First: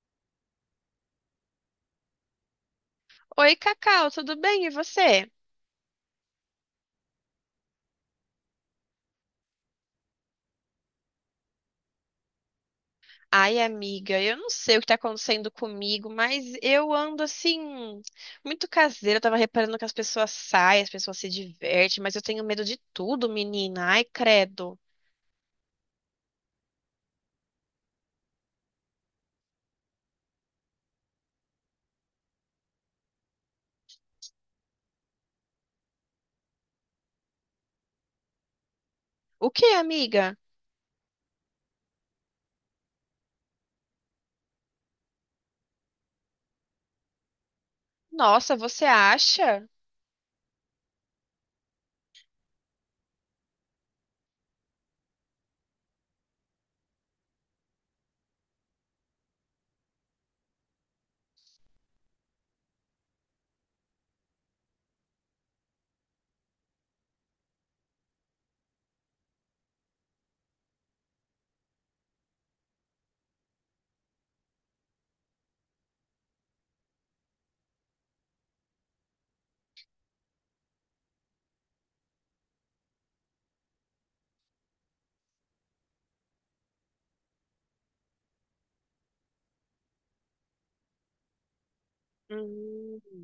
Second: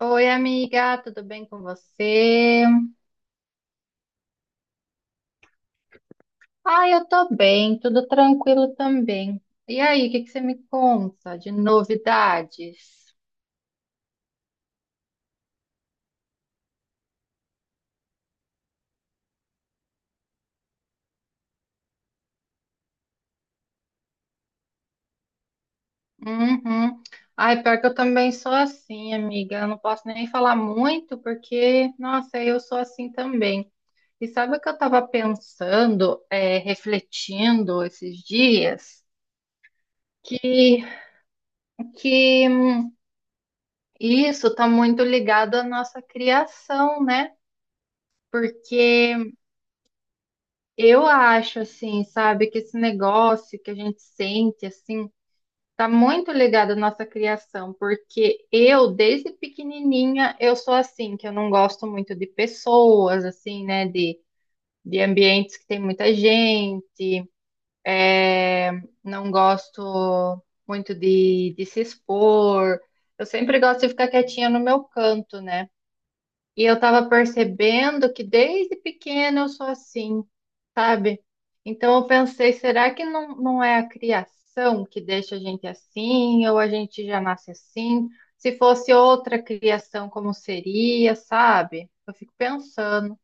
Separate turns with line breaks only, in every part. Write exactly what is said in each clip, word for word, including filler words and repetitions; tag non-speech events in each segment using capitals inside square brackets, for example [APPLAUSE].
Oi, amiga, tudo bem com você?
Oi, Cacau, tudo bem? E você?
Ah, eu tô bem, tudo tranquilo também. E aí, o que que você me conta de novidades?
Ai, amiga, eu não sei o que tá acontecendo comigo, mas eu ando assim, muito caseira. Eu tava reparando que as pessoas saem, as pessoas se divertem, mas eu tenho medo de tudo, menina. Ai, credo.
Uhum. Ai, pior que eu também sou assim, amiga. Eu não posso nem falar muito, porque, nossa, eu sou assim também. E sabe o que eu tava pensando, é, refletindo esses dias?
O que, amiga?
Que, que isso tá muito ligado à nossa criação, né?
Nossa, você
Porque
acha?
eu acho, assim, sabe, que esse negócio que a gente sente, assim, tá muito ligado à nossa criação, porque eu, desde pequenininha, eu sou assim, que eu não gosto muito de pessoas, assim, né, de, de ambientes que tem muita gente, é, não gosto muito de, de se expor, eu sempre gosto de ficar quietinha no meu canto, né? E eu tava percebendo que desde pequena eu sou assim, sabe? Então eu pensei, será que não, não é a criação que deixa a gente assim, ou a gente já nasce assim? Se fosse outra criação, como seria, sabe? Eu fico
Hum.
pensando.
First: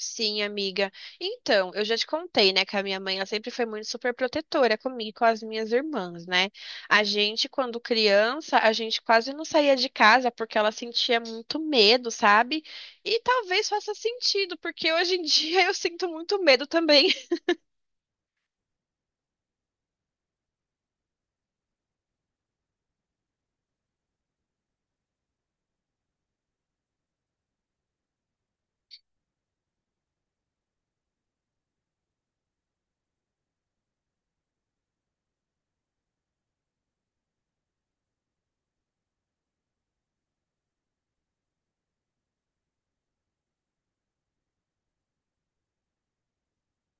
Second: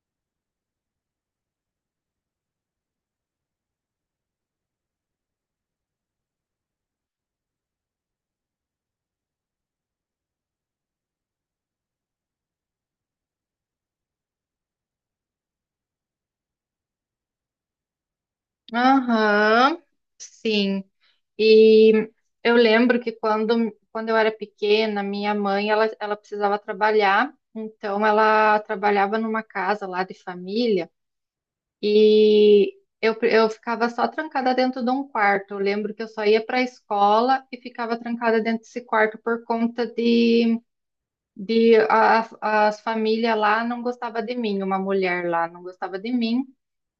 Sim, amiga. Então, eu já te contei, né, que a minha mãe, ela sempre foi muito super protetora comigo e com as minhas irmãs, né? A gente, quando criança, a gente quase não saía de casa porque ela sentia muito medo, sabe? E talvez faça sentido, porque hoje em [LAUGHS] dia eu sinto muito medo também.
Aham, sim. E eu lembro que quando, quando eu era pequena, minha mãe, ela, ela precisava trabalhar, então ela trabalhava numa casa lá de família. E eu, eu ficava só trancada dentro de um quarto. Eu lembro que eu só ia para a escola e ficava trancada dentro desse quarto por conta de, de a- as famílias lá não gostava de mim, uma mulher lá não gostava de mim,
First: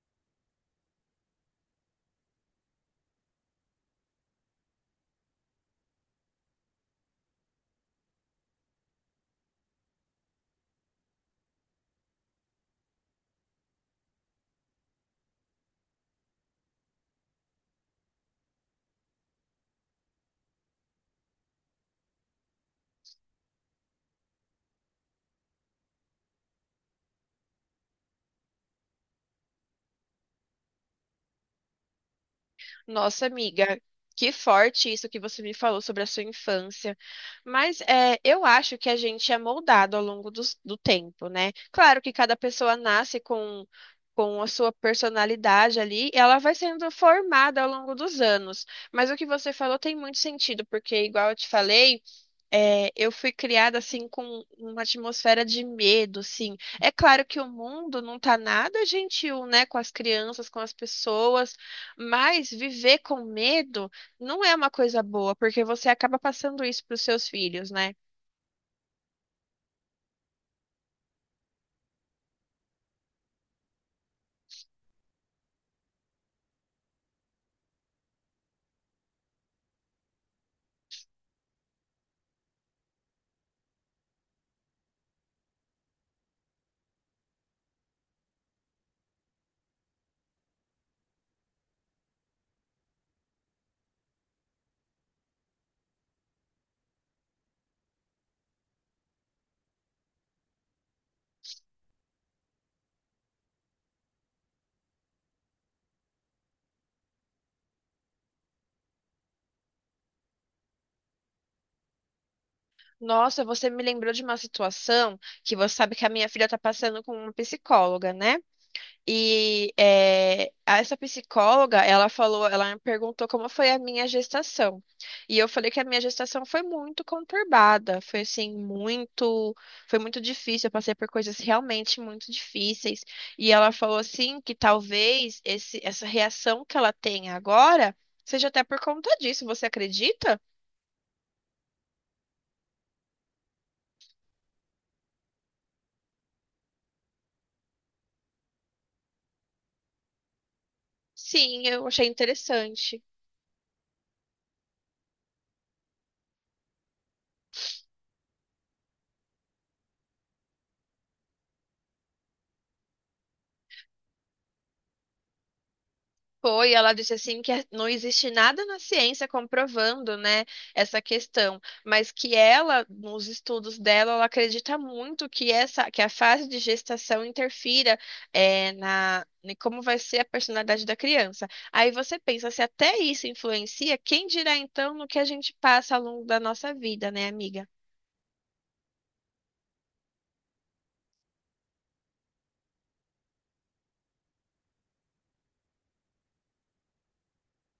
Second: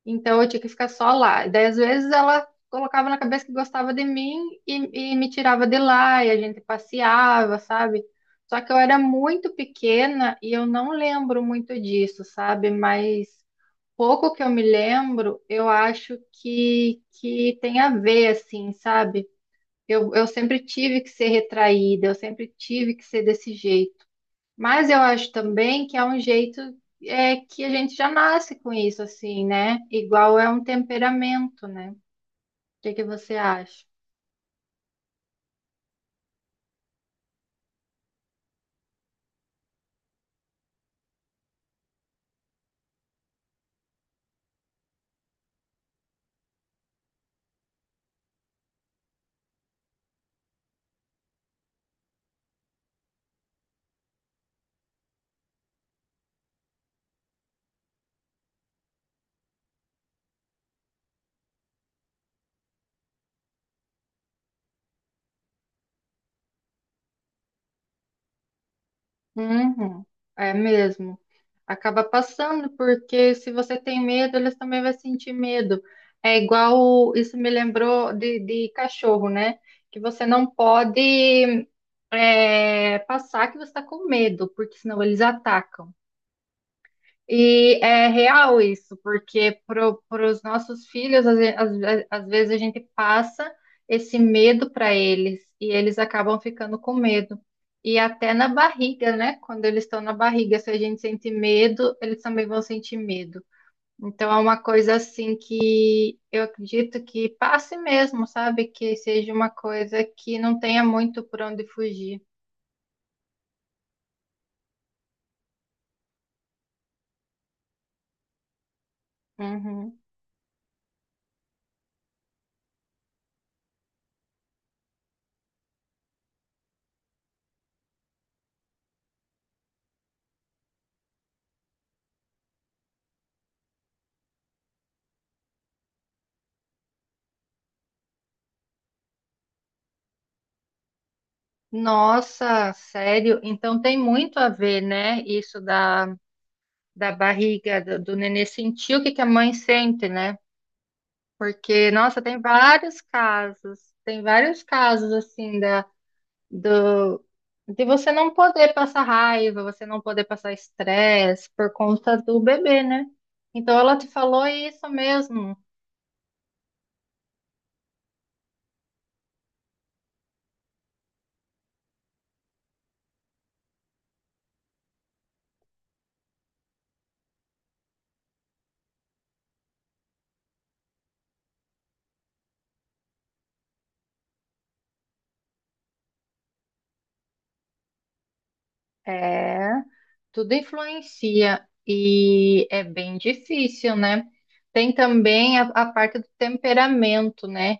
então eu tinha que ficar só lá. E daí, às vezes, ela colocava na cabeça que gostava de mim e, e me tirava de lá, e a gente passeava, sabe? Só que eu era muito pequena e eu não lembro muito disso, sabe? Mas. Pouco que eu me lembro, eu acho que, que tem a ver, assim, sabe? Eu, eu sempre tive que ser retraída, eu sempre tive que ser desse jeito. Mas eu acho também que é um jeito é, que a gente já nasce com isso, assim, né? Igual é um temperamento, né? O que que
Nossa,
você
amiga,
acha?
que forte isso que você me falou sobre a sua infância. Mas é, eu acho que a gente é moldado ao longo dos- do, tempo, né? Claro que cada pessoa nasce com, com a sua personalidade ali, e ela vai sendo formada ao longo dos anos. Mas o que você falou tem muito sentido, porque, igual eu te falei. É, eu fui criada assim com uma atmosfera de medo, assim. É claro que o mundo não tá nada gentil, né, com as crianças, com as pessoas, mas viver com medo não é uma coisa boa, porque você acaba passando isso para os seus filhos, né?
Uhum, é mesmo. Acaba passando, porque se você tem medo, eles também vão sentir medo. É igual, isso me lembrou de, de cachorro, né? Que você não pode, é, passar que você está com medo, porque senão eles atacam. E é real isso, porque para os nossos filhos, às, ve- às às vezes a gente passa esse medo para eles e eles acabam ficando com medo. E até na barriga, né? Quando eles estão na barriga, se a gente sente medo, eles também vão sentir medo. Então é uma coisa assim que eu acredito que passe mesmo, sabe? Que seja uma coisa que não tenha muito por onde fugir.
Nossa, você me lembrou de uma situação que você sabe que a minha filha tá passando com uma psicóloga, né? E
Uhum.
eh, essa psicóloga, ela falou, ela me perguntou como foi a minha gestação. E eu falei que a minha gestação foi muito conturbada, foi assim, muito, foi muito difícil, eu passei por coisas realmente muito difíceis. E ela falou assim que talvez esse, essa reação que ela tem agora seja até por conta disso, você acredita?
Nossa, sério? Então tem muito a ver, né? Isso da, da barriga do, do nenê sentir o que que a mãe sente, né?
Sim, eu
Porque,
achei
nossa, tem vários
interessante.
casos, tem vários casos assim da do de você não poder passar raiva, você não poder passar estresse por conta do bebê, né? Então ela te falou isso mesmo.
Foi, ela disse assim que é, não existe nada na ciência comprovando, né, essa questão, mas que ela, nos estudos dela, ela acredita muito que essa, que a fase de gestação interfira eh, na em como vai ser a personalidade da criança. Aí você pensa, se até isso influencia, quem dirá então no que a gente passa ao longo da nossa vida, né, amiga?
É. Tudo influencia e é bem difícil, né? Tem também a, a parte do temperamento, né?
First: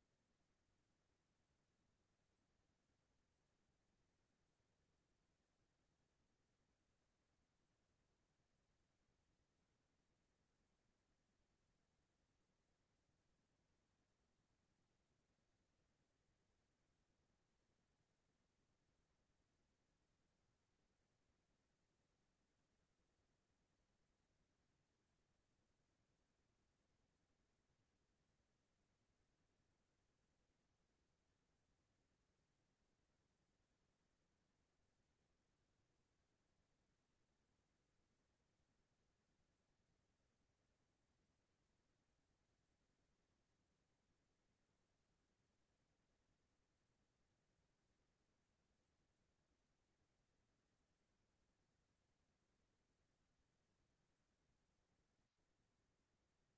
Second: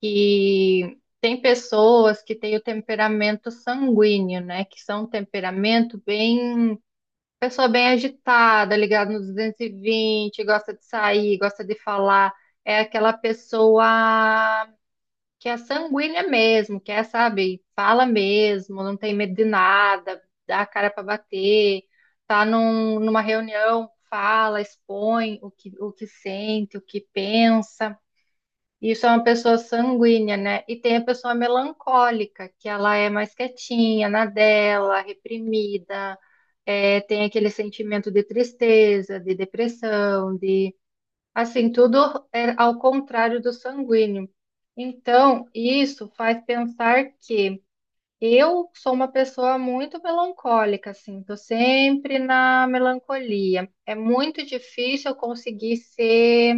Que tem pessoas que têm o temperamento sanguíneo, né? Que são um temperamento bem, pessoa bem agitada, ligada no duzentos e vinte, gosta de sair, gosta de falar. É aquela pessoa que é sanguínea mesmo, que é, sabe, fala mesmo, não tem medo de nada, dá a cara para bater, tá num- numa reunião, fala, expõe o que, o que sente, o que pensa. Isso é uma pessoa sanguínea, né? E tem a pessoa melancólica, que ela é mais quietinha, na dela, reprimida, é, tem aquele sentimento de tristeza, de depressão, de assim, tudo é ao contrário do sanguíneo. Então, isso faz pensar que eu sou uma pessoa muito melancólica, assim, tô sempre na melancolia. É muito difícil eu conseguir ser,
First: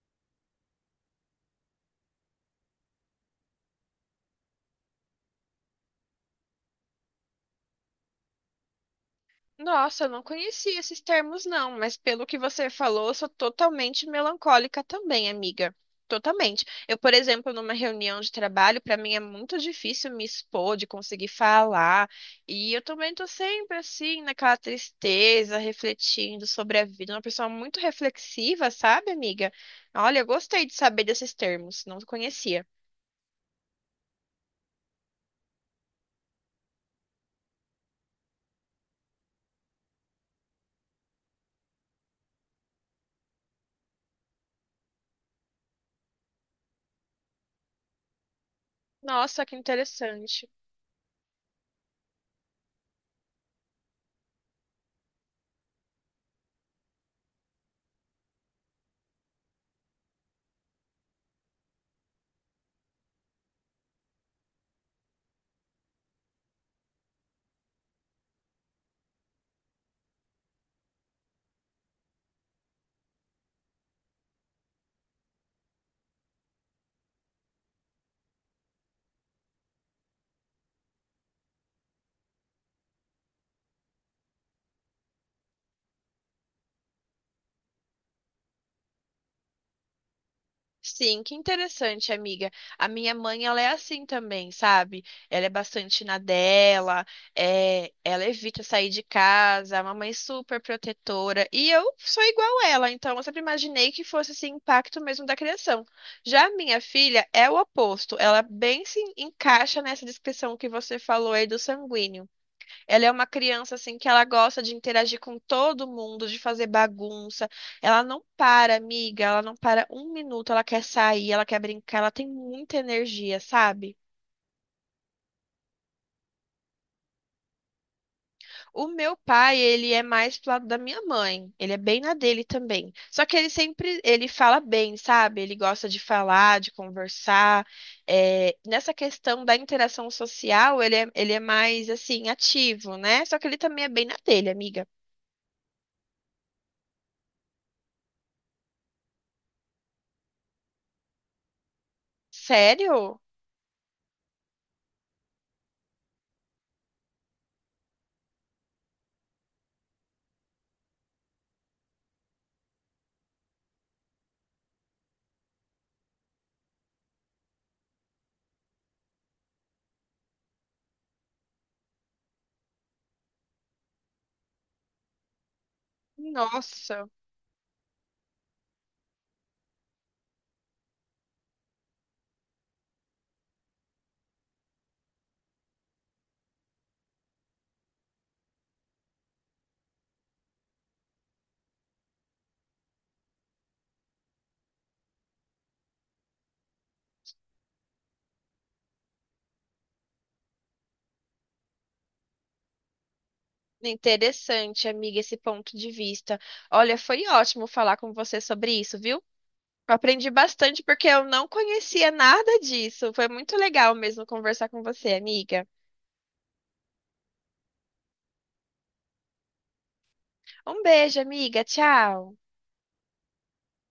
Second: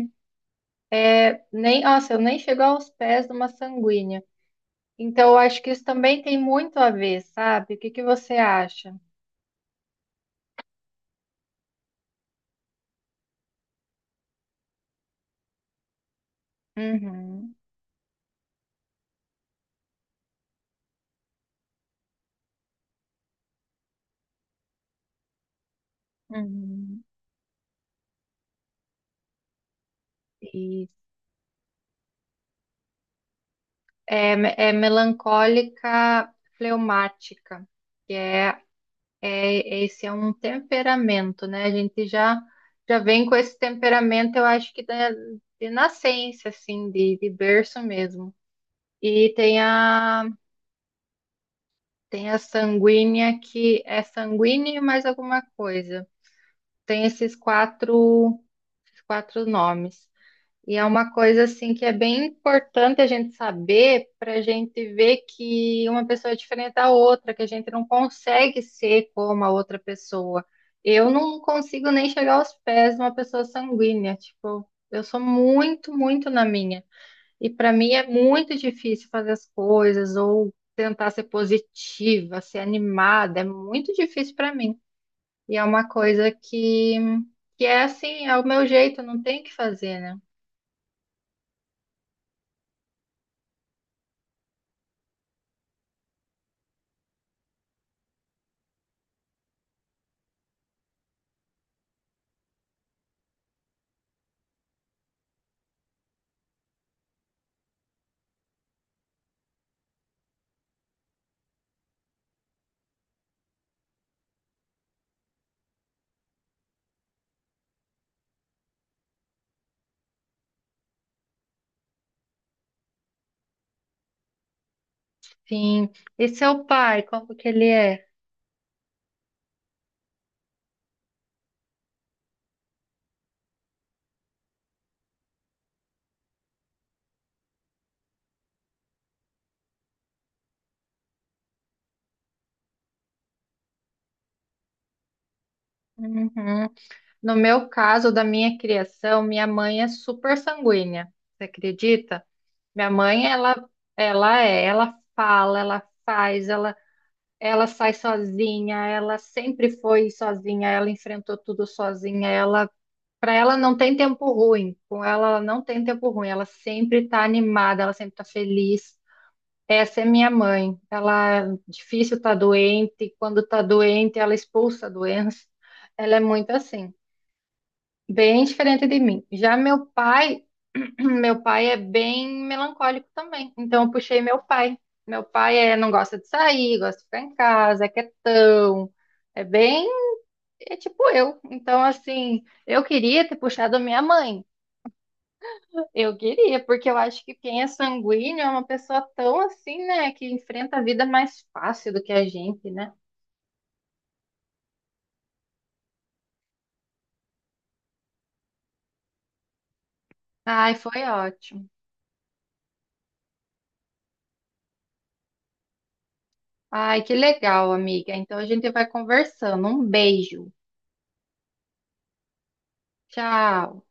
nem, nossa, eu nem chego aos pés de uma sanguínea. Então, eu acho que isso também tem muito a ver, sabe? O que que você acha?
Nossa, eu não conhecia esses termos, não, mas pelo que você falou, eu sou totalmente melancólica também, amiga. Totalmente. Eu, por exemplo,
Uhum.
numa reunião de trabalho, para mim é muito difícil me expor, de conseguir falar. E eu também tô sempre assim, naquela tristeza, refletindo sobre a
Uhum.
vida. Uma pessoa muito reflexiva, sabe, amiga? Olha, eu gostei de saber
Isso.
desses termos, não conhecia.
É, me- é melancólica, fleumática, que é, é, esse é um temperamento, né? A gente já já vem com esse temperamento, eu acho que da, de nascença, assim, de, de berço mesmo. E
Nossa, que
tem a,
interessante.
tem a sanguínea que é sanguínea e mais alguma coisa. Tem esses quatro, esses quatro nomes. E é uma coisa assim que é bem importante a gente saber para a gente ver que uma pessoa é diferente da outra, que a gente não consegue ser como a outra pessoa. Eu não consigo nem chegar aos pés de uma pessoa sanguínea, tipo, eu sou muito, muito na minha. E para mim é muito difícil fazer as coisas ou tentar ser positiva, ser animada, é muito difícil para mim. E é uma coisa que que é assim, é o meu jeito, não tem o que fazer, né?
Sim, que interessante, amiga. A minha mãe, ela é assim também, sabe? Ela é bastante na dela, é, ela evita sair de casa, é uma mãe super protetora. E eu sou igual ela, então eu sempre imaginei que fosse esse impacto mesmo da criação. Já a minha filha é o oposto, ela bem se encaixa nessa descrição que você falou aí do sanguíneo. Ela é uma criança assim que ela gosta de interagir com todo mundo, de fazer bagunça. Ela não para, amiga, ela não para um minuto, ela quer sair, ela quer brincar, ela tem muita energia, sabe?
Sim. E seu pai, como que ele é?
O meu pai, ele é mais pro lado da minha mãe, ele é bem na dele também. Só que ele sempre, ele fala bem, sabe? Ele gosta de falar, de conversar. É, nessa questão da interação social, ele é, ele é mais assim ativo, né? Só que ele também é bem na dele, amiga.
Uhum. No meu caso, da minha criação, minha mãe é super sanguínea. Você acredita? Minha
Sério?
mãe, ela, ela é, ela fala, ela faz, ela, ela sai sozinha, ela sempre foi sozinha, ela enfrentou tudo sozinha, ela, para ela não tem tempo ruim. Com ela, ela não tem tempo ruim. Ela sempre tá animada, ela sempre tá feliz. Essa é minha mãe. Ela é difícil tá doente, quando tá doente, ela expulsa a doença. Ela é muito assim,
Nossa.
bem diferente de mim. Já meu pai, [CLEARS THROAT] meu pai é bem melancólico também. Então eu puxei meu pai. Meu pai é, não gosta de sair, gosta de ficar em casa, é quietão. É bem, é tipo eu. Então assim, eu queria ter puxado a minha mãe. Eu queria, porque eu acho que quem é sanguíneo é uma pessoa tão assim, né, que enfrenta a vida mais fácil do que a gente, né?
Interessante, amiga, esse ponto de vista. Olha, foi ótimo falar com você sobre isso, viu? Aprendi
Ai,
bastante
foi
porque eu não
ótimo.
conhecia nada disso. Foi muito legal mesmo conversar com você, amiga.
Ai, que legal, amiga. Então a gente vai conversando. Um beijo.
Um beijo, amiga. Tchau.
Tchau.